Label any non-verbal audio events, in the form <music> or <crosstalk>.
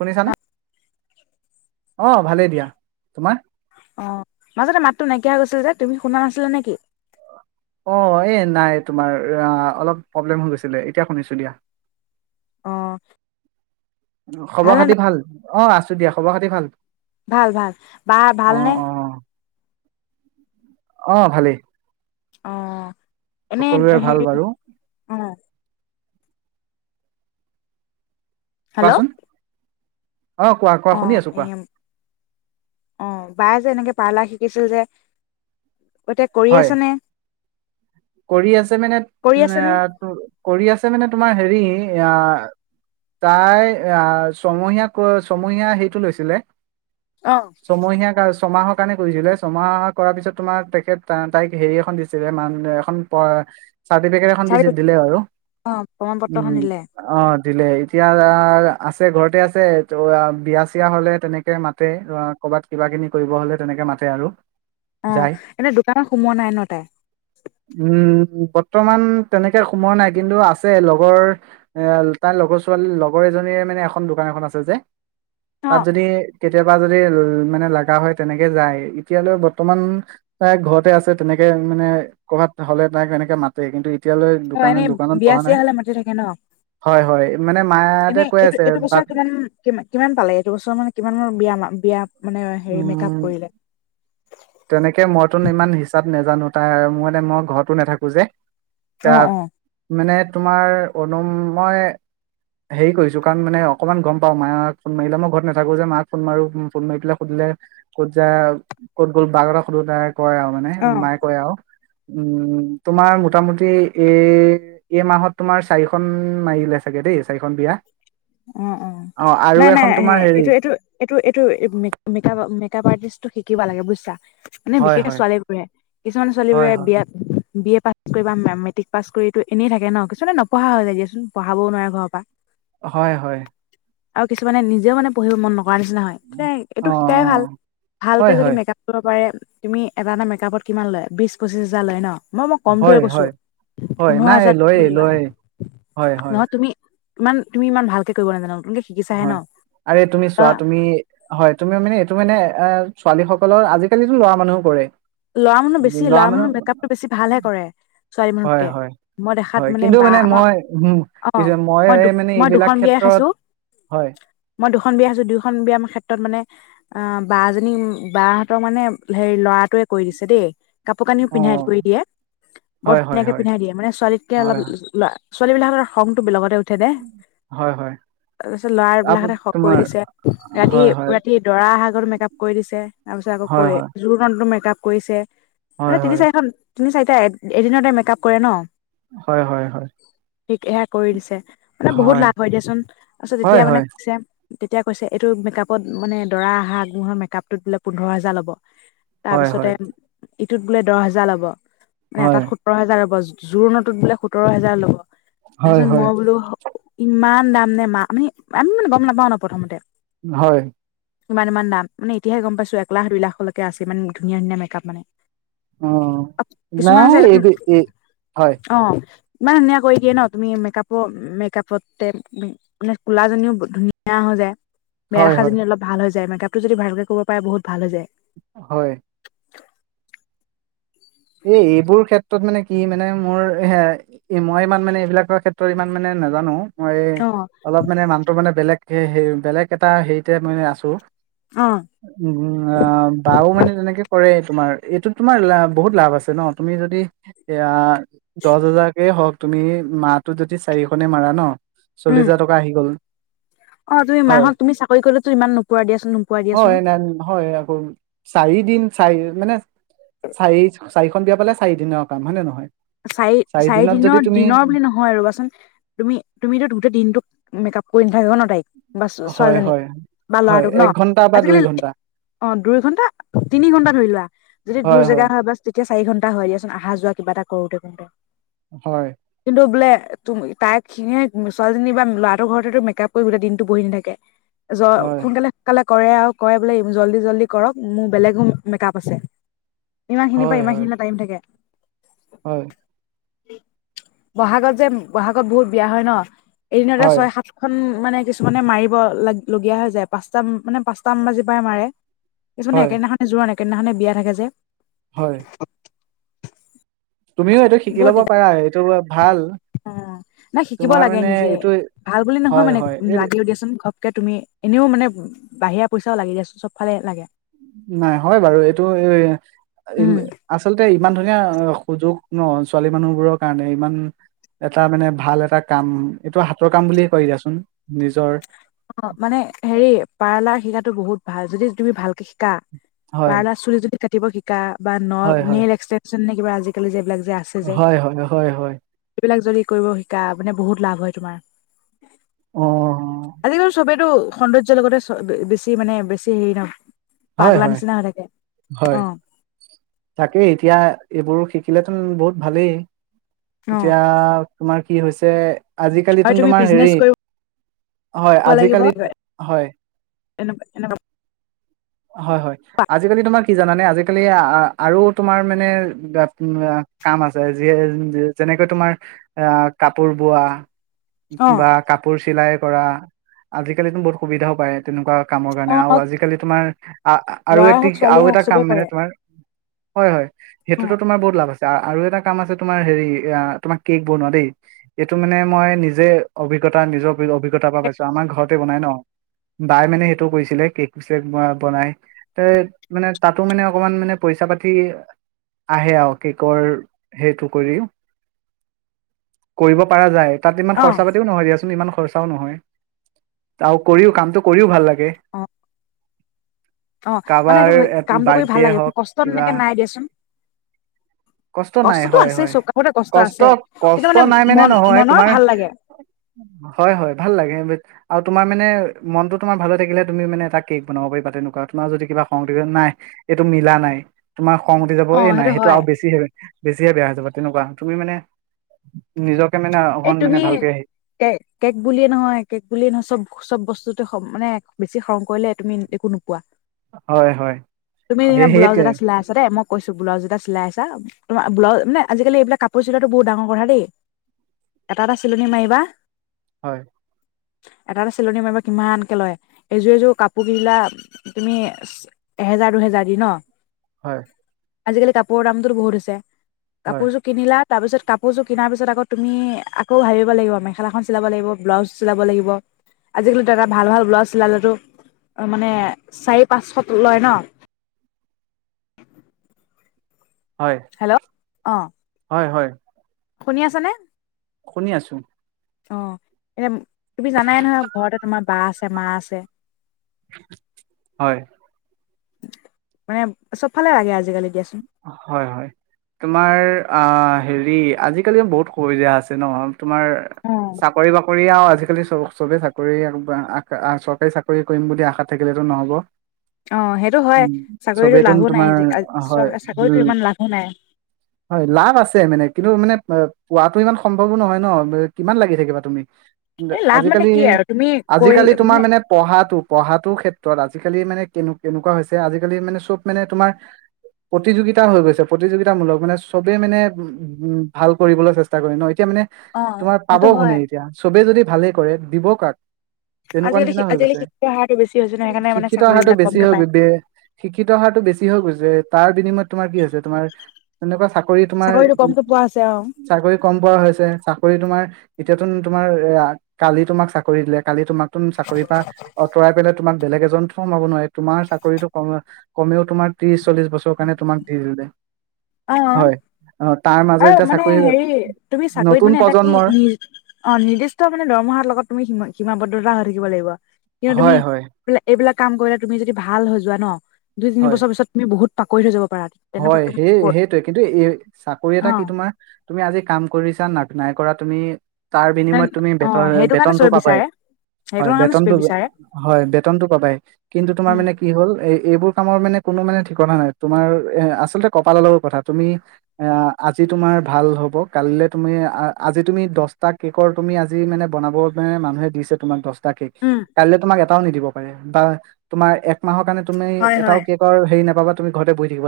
শুনিছানে? অ ভালেই দিয়া, তোমাৰ? অ মাজতে মাতটো নাইকিয়া হৈ গৈছিল যে তুমি শুনা নাছিলা নেকি? অ এ নাই তোমাৰ অলপ প্ৰব্লেম হৈ গৈছিলে, এতিয়া শুনিছো দিয়া। অ', খবৰ ভালনে খাতি ভাল। অ আছো দিয়া খবৰ খাতি ভাল? ভাল ভাল বা ভালনে? অ', অ', অ ভালেই। অ। সকলোৰে এনেই ভাল হেৰি বাৰু। আহ। হেল্ল' কোৱাচোন অ কোৱা কোৱা শুনি অ', আছো এ কোৱা অ', বায়ে যে এনেকে পাৰ্লা শিকিছিল যে এতিয়া কৰি হয় আছ নে? কৰি আছে মানে, কৰি আছে নে? এ কৰি আছে মানে তোমাৰ হেৰি এ তাই আহ ছমহীয়া ক ছমহীয়া সেইটো লৈছিলে। অ', ছমহীয়াক আৰু ছমাহত। কাৰণে কৰিছিলে ছমাহ কৰাৰ পিছত তোমাৰ তেখেত তাইক হেৰি এখন দিছিলে মানহ প চাৰটিফিকেট এখন চাৰি দিছে দিলে বাৰু অ', প্ৰমাণ পত্ৰখন উম দিলে অ। দিলে এতিয়া আছে ঘৰতে আছে ত বিয়া চিয় হলে তেনেকে মাতে ক'ৰবাত কিবা কিনি কৰিব হলে তেনেকে মাতে আৰু অ যায় এনেই দোকানত সোমোৱা নাই ন তাই? উম বৰ্তমান তেনেকে সোমোৱা নাই কিন্তু আছে লগৰ এ তাৰ লগৰ ছোৱালী লগৰ এজনীৰ মানে এখন দোকান এখন আছে যে। তাত অ', যদি কে কেতিয়াবা যদি মানে লগা হয় তেনেকে যায় এতিয়ালৈ বৰ্তমান ঘৰতে আছে তেনেকে মানে ক'ৰবাত হ'লে তাইকেনেকে মাতে, কিন্তু এতিয়ালৈ অ দোকান এনেই দোকানত বিয়া বহা চিয়া নাই হলে মাতি থাকে ন? হয় হয় মানে মায়াতে এনে কৈ এইটো আছে এইটো বছৰ বাট কিমান কি কিমান পালে এইটো বছৰ মানে কিমান মান বিয়া বিয়া মানে হেৰি মেক আপ উম কৰিলে? তেনেকে মইতো ইমান হিচাপ নাজানো তাই আৰু মইে মই ঘৰতো নাথাকো যে। অ', তাক অ', মানে তোমাৰ অনুম মই হেৰি কৰিছো কাৰণ মানে অকমান গম পাওঁ মাক ফোন মাৰিলে মই ঘৰত নাথাকো যে মাক ফোন মাৰো ফোন মাৰি পেলাই সুধিলে ক'ত যা ক'ত গ' বাাগৰা সনু নায়ক কয় আও মানে অ'। মায়ে কয় আও। উম তোমাৰ মোটামুটি এই এই মাহত তোমাৰ চাৰিখন মাৰিলে চাগে দেই চাৰিখন বিয়া। অ অ আৰু নাই নাই এখন তোমাৰ হেৰি এইটো এইটো এইটো এইটো মেকাপ মেকাপ আৰ্টিছটো শিক কিবা লাগে বুজিছা। মানে হয় বিশেষে হয় ছোৱালীবোৰে কিছুমান হয় ছোৱালীবোৰে হয় বিয়াত বি এ পাছ কৰি মেট্ৰিক পাছ কৰিতো এনেই থাকে ন কিছুমানে নপঢ়া হৈ যায় দিয়চোন পঢ়াবও নোৱাৰে ঘৰৰ পৰা। হয় হয় আৰু কিছুমানে নিজেও মানো পঢ়িব মন নকৰে। কৰ নিচিনা হয় তে অ অ এইটো শিকাই ভাল ভালকে হয় যদি হয় মেকআপ কৰিব পাৰে। তুমি এটা এটা মেকআপত কিমান লয় বিশ পঁচিশ হাজাৰ লয় ন। মই মই কম দৰে হয় কৈছো হয় হয় পোন্ধৰ নাই হাজাৰ লয়ে লোৱা লয়ে হয়, হয়, নহয় তুমি ইমান তুমি ইমান ভালকে কৰিব নাজানা নতুনকে শিকিছাহে হয় ন আৰে তুমি চোৱা তুমি হয় তুমি মানে এইটো মানে অঁ ছোৱালীসকলৰ আজিকালিতো লৰা মানুহো কৰে। ল'ৰা মানুহ বেছি ল'ৰা মানুহৰ মেকআপটো বেছি ভালহে কৰে। ছোৱালী হয় মানুহতকে হয় মই দেখাত হয় কিন্তু বা মানে আমাৰ মই উ অ কিছ মই দু এই মানে মই এইবিলাক দুখন বিয়াই ক্ষেত্ৰত খাইছো হয়। মই দুখন বিয়া খাইছো দুয়োখন বিয়া ক্ষেত্ৰত মানে বা জনী বাহহঁতৰ মানে হেৰি ল'ৰাটোৱে কৰি আছে দেই কাপোৰ কানিও পিন্ধাই কৰি অ', দিয়ে বৰ হয়, হয়, ধুনীয়াকে হয়। পিন্ধাই দিয়ে মানে ছোৱালীতকে অলপ হয়, ছোৱালী বিলাকৰ খংটো অলপতে উঠে যে হয়, হয়। তাৰপিছত লৰা আপো বিলাকতে শ কৰি তোমাৰ দিছে ৰাতি হয়, হয়, ৰাতি দৰা অহাগতো মেকআপ কৰি দিছে তাৰপিছত আকৌ হয়, কৰি হয়, জোৰণ যোৰ মেকআপ। কৰিছে হয়, মানে তিনি হয়, চাৰিখন। তিনি চাৰিটা এদিনতে মেকআপ কৰে ন। হয়, হয়, হয়। ইয়াক সেয়া কৰি দিছে মানে বহুত লাভ হয় দিয়াচোন তাৰপিছত হয়, এতিয়া মানে হয়, কৈছে। তেতিয়া কৈছে এইটো মেকআপত মানে দৰা অহা আগবঢ়া মেকআপটোত বোলে পোন্ধৰ হাজাৰ ল'ব। হয় তাৰপিছতে হয় ইটোত বোলে দহ হাজাৰ ল'ব। মানে হয়, এটাত সোতৰ হাজাৰৰ জোৰণটোত বোলে সোতৰ হাজাৰ ল'ব। তাৰ হয়, পিছত হয়, মই বোলো। ইমান দাম নে মা আমি আমি মানে গম নাপাওঁ ন প্ৰথমতে। হয় ইমান ইমান দাম মানে এতিয়া গম পাইছো একলাখ দুইলাখলৈকে আছে ইমান ধুনীয়া ধুনীয়া মেকআপ। মেকআপ মানে অঁ কিছুমান নাই যে এই এই হয় অ ইমান ধুনীয়া কৰি দিয়ে ন তুমি মেকআপো মেকআপতে মানে কলাজনীও ধুনীয়া হৈ যায়। বেয়া হয়, হয়, দেখাজনীও অলপ ভাল হৈ যায়। মেকআপতটো যদি ভালকে কৰিব পাৰে বহু ভাল হৈ যায়। হয় এ এইবোৰ ক্ষেত্ৰত ক্ষত মানে কি মানে মোৰ মই ইমান মানে এইবিলাকৰ ক্ষেত্ৰত ইমান মানে নাজানো মই এই অ'। অলপ মানে নামটো মানে বেলেগ হে হে বেলেগ এটা হেৰিতে মই আছো অ', উ বাউ মানে তেনেকে কৰে তোমাৰ এইটো তোমাৰ লাভ বহুত লাভ আছে ন তুমি যদি এ দহ হাজাৰকেই হওঁক তুমি মাহটো যদি চাৰিখনি মাৰা ন চল্লিশ উম, হাজাৰ টকা আহি গল অ তুমি হয় মাহত তুমি চাকৰি কৰিলেতো ইমান নোপোৱা দিয়াচোন নোপোৱা হয় দিয়াচোন ন হয় আকৌ চাৰি দিন চাৰি দিনত মানে চাৰি চাৰিখন বিয়া পালে চাৰিদিনৰ কাম হয় নে নহয় চাৰি চাৰি দিনত যদি দিনৰ তুমি দিনৰ বুলি নহয় ৰবাচোন তুমি তুমিতো গোটেই দিনটোক মেকআপ কৰি ন থাকে ন তাইক বা হয় ছোৱালীজনীক হয় বা হয় ল'ৰাটোক ন এক ঘন্টা বা দুই আজিকালি ঘন্টা অ দুই ঘণ্টা তিনি ঘন্টা ধৰি লোৱা যদি দূৰ জেগা হয় বা এতিয়া চাৰি ঘণ্টা হয় দিয়াচোন আহা যোৱা কিবা এটা কৰোঁতে কৰোঁতে হয় তোৰ বোলে তাই খিনিয়ে ছোৱালীজনী বা ল'ৰাটোৰ ঘতে মেকআপ কৰিবোলে দিনটো বহি নাথাকে যই হয় সোনকালে কালে কৰে আৰু কৰে বোলে জল্ডি জল্ডি কৰক মোৰ বেলেগো মেক আপ আছে ইমান খিনি হয় পায় ইমান হয় খিনি টাইম থাকে হয় বহাগত যে বহাগত বহুত বিয়া হয় ন এদিনতে হয় ছয় সাতখন মানে কিছুমানে মাৰিব লাগ লগিয়ীয়া হৈ যায় পাঁচটা মানে পাঁচটামান বাজি পৰাই মাৰে কিছুমানে হয় একেদিনাখনে যোৰোৱা নেক সেইদিনাখনে বিয়া থাকে যে হয় তুমিও এইটো শিকি বহুত লব দিগদাৰ পাৰা এইটো ভাল অ নাই শিকিব তোমাৰ লাগে মানে নিজে এইটো ভাল বুলি নহয় হয় মানে হয় এই লাগিলও দিয়াচোন ঘ ঘপকে তুমি এনেও মানে বাহিৰা পইচাও লাগি চব ফালে লাগে নাই হয় বাৰু এইটো এই উম। আচলতে এই ইমান ধুনীয়া সুযোগ ন ছোৱালী মানুহবোৰৰ কাৰণে ইমান এটা মানে ভাল এটা কাম এইটো হাতৰ কাম বুলিয়ে কয় দিয়াচোন নিজৰ অ মানে হেৰি পাৰ্লাৰ শিৰাত। বহুত ভাল যদি তুমি ভালকে শ। কা হয় পাৰ্লাৰ চুলি টুলি কাটিব। পাতিব শিকা। বা নল হয় হয় নিৰ এক্সেল। জানানে কিবা আজিকালি যে ইবিলাক। হয় হয় হয় হয়। বিলাক যদি কৰিব শিকা মানে বহুত লাভ হয় তোমাৰ। অ। আজিকালি চবেই। এইটো সৌন্দৰ্য্য লগতে বেছি মানে বেছি হেৰি নহ। হয় পাগলা হয় নিচিনা হৈ থাকে হয় অ। তাকেই এতিয়া এইবোৰ শিকিলেতো বহুত ভালেই। অ এতিয়া তোমাৰ। কি হৈছে। আৰু আজিকালিচোন তুমি তোমাৰ বিজনেচ হেৰি কৰিব হয় লাগিব আজিকালিত হয়। এনেকুৱা এনেকুৱা হয় হয় আজিকালি তোমাক। কি জানানে আজিকালি আহ। আৰু তোমাৰ মানে বাট কাম আছে যিয়ে যেনেকৈ তোমাৰ আহ কাপোৰ বোৱা। অ বা কাপোৰ চিলাই। কৰা আজিকালিতো বহুত সুবিধাও পায় তেনেকুৱা। কামৰ কাৰণে আৰু অ আজিকালি তোমাৰ আৰু ল'ৰাই এটি হওক এটা আৰু ছোৱালীয়ে হওক এটা কাম চবে মানে কৰে তোমাৰ। হয় হয় অ সেইটোতো তোমাৰ বহুত লাভ আছে আৰু এটা কাম আছে তোমাৰ হেৰি তোমাৰ কেক বনোৱা দেই এইটো মানে মই নিজে অভিজ্ঞতা নিজৰ অভিজ্ঞতাৰ পৰা পাইছো আমাৰ ঘৰতে বনাই ন বাই মানে সেইটো কৰিছিলে কেক চেক বনাই ত মানে তাতো মানে অকমান মানে। পইচা পাতি আহে আৰু কেকৰ সেইটো কৰি কৰিব পৰা যায়। তাত ইমান অ খৰচা পাতিও নহয় দিয়াচোন ইমান। খৰচাও নহয় আৰু কৰিও কামটো কৰিও ভাল লাগে। <inaudible> অ অ মানে কাৰোবাৰ এইটো কামটো কৰি ভাল বাৰ্থডে লাগে হওক কষ্ট। তত কিবা এক নাই দিয়াচোন। কষ্ট নাই কষ্টটো হয় আছে হয় চব কামতে কষ্ট আছে কিন্তু কষ্ট নাই মানে মন নহয় মনৰ তোমাৰ ভাল লাগে হয় হয় ভাল লাগে। আৰু তোমাৰ মানে মনতো তোমাৰ ভালে থাকিলে তুমি মানে এটা কেক বনাব পাৰিবা তেনেকুৱা তোমাৰ যদি কিবা খং উঠে নাই এইটো মিলা নাই তোমাৰ। কম উঠি যাব অ এই নাই সেইটো হয় আৰু বছি। বেছিহে বেয়া হৈ যাব তেনেকুৱা তুমি মানে নিজৰ। এই তুমি কে কেক বুলিয়ে নহয়, কেক বুলিয়ে নহয় চব চব বস্তুতে মানে। বেছি খং কৰিলে তুমি একো নোপোৱা। হয় হয় তুমি যেনিবা সেই ব্লাউজ সেইটোৱে এটা চিলাই আছা দে মই কৈছো ব্লাউজ এটা চিলাই আছা, তোমাৰ ব্লাউ মানে, আজিকালি এইবিলাক কাপোৰ চিলাতো বহুত ডাঙৰ কথা দেই এটা এটা চিলনী মাৰিবা। হয়। এটা এটা চিলনি মাৰিবা কিমানকে লয়, এইযোৰ এযোৰ কাপোৰ কিলা তুমি এহেজাৰ দুহেজাৰ দি ন? হয় আজিকালি কাপোৰৰ দামটো বহুত হৈছে। হয় কাপোৰযোৰ কিনিলা। তাৰ পিত কাপোৰ কিনাৰ পিছ আকৈ। তুমি আকৌ ভাবিব লাগিব মেখেলাখন চিলাব লাগিব, ব্লাউজ চিলাব লাগিব। আজিকালিত দাদা ভাল ভাল ব্লাউজ চিলালতো মানে চাৰি পাঁচশত লয় ন। হয় হেল্ল' অ হয়। শুনি আছ নে? শুনি আছো। অ, এয়া তুমি জানাই নহয় ঘৰতে তোমাৰ বা আছে মা আছে। হয়। মানে। চবফালে লাগে আজিকালি। দিয়াচোন হয় হয়, তোমাৰ আ। হেৰি আজিকালি বহুত সুবিধা আছে নহয়। তোমাৰ অ চাকৰি বাকৰিওজি। আজিকালি চবে চাকৰি চৰকাৰী, চাকৰি কৰিম বুলি আশা থাকিলেতো নহব। অ, সেইটো হয় চাকৰিতো লাভো নাই ' অ হয়, উ হয় লাভ আছে মানে কিন্তু। মানে পোৱাতো ইমান সম্ভৱো নহয় ন, কিমান লাগি থাকিবা তুমি। এই লাভ মানে আজিকালি কি আৰু তুমি কৰিল আজিকালি তোমাৰ মানে, পঢ়াতো। পঢ়াটো ক্ষেত্ৰত আজিকালি মানে কেনে কেনেকুৱা হৈছে, আজিকালি মানে চব মানে তোম প্ৰতিযোগিতা হৈ গৈছে, প্ৰতিযোগিতামূলক মানে চবেই মানে উম ভাল কৰিবলৈ চেষ্টা কৰে ন। এতিয়া মানে অ তোমাৰ পাব সেইটো হয় কোনে, এতিয়া চবে যদি ভালে কৰে। দিবকাক? তেনেকুৱা আজিকালি নিচিনা হৈ আজিকালি গৈছে শিক্ষাৰ হাৰটো বেছি হৈছে ন সেইকাৰণে মানে শিক্ষিত অহাৰটো চাকৰিবিলাক বেছি কমকে হৈ পায় গৈ শিক্ষিত অহাৰটো বেছি হৈ গৈছে। <unintelligible> চাকৰি, তোমাৰ চাকৰিটো কমকে পোৱা হৈছে অ চাকৰি কম পোৱা হৈছে চাকৰি তোমাৰ। এতিয়াতো তোমাৰ, এ কালি তোমাক চাকৰি দিলে কালি তোমাক। তুমি চাকৰি পৰা, অঁতৰাই পেলাই তোমাৰ। বেলেগ এজন সোমাব নোৱাৰে, তোমাৰ চাকৰিত ক কমেও তোাৰ ত্ৰশ চল্লিশ বছৰ। কাৰণে তোমাক দি দিলে। অ হয় অ। তাৰ মাজত আৰু এতিয়া মানে চাকৰি হেৰি তুমি চাকৰিত নতুন মানে এটা কি প্ৰজন্মৰ নি অ নিৰ্দিষ্ট মানে দৰমহাৰ লগত তুমি সীমাবদ্ধতা হৈছিল। দিব লাগিব। ক তুমি হয় হয় এইবিলাক এইবিলাক কাম কৰিলে তুমি যদি ভাল হৈ যোৱা ন দু হয় তিনিছৰ পিছ তুমি বহুত পাকৰিত হৈ যাবা। হয় সেই সেইটোৱে কিন্তু এই চাক কৰি এটা অ কি তোমাৰ তুমি আজি কাম কৰিছা নাই নাই কৰা তুমি তাৰ বিনিময়ত তুমি অ বেতন সেইটো কাৰণে বেতনতটো চবে পাবাই বিচাৰে সেইটো হয় কাৰণে চবে বেতনতটো বিচাৰে হয় বেতনতটো পাবাই কিন্তু তোমাৰ উম মানে কি হ'ল এই এইবোৰ কামৰ মানে কোনো মানে ঠিকনা নাই তোমাৰ এ আচলতে কপাল লগৰ কথা তুমি এ আজি তোমাৰ ভাল হ'ব কালিলে তুমি আজি তুমি দহটা কেকৰ তুমি আজি মানে বনাব মানে মানুহে দিছে তোমাক বস্তু তাকেই উম কাললৈ তোমাক ও নিদিব পাৰে বা তোমাৰ একমাহৰ কাৰণে তুমি হয় এটাও হয় কেইবাৰ হেৰি নাপাবা। তুমি ঘৰতে বহি থাকিব লাগিব।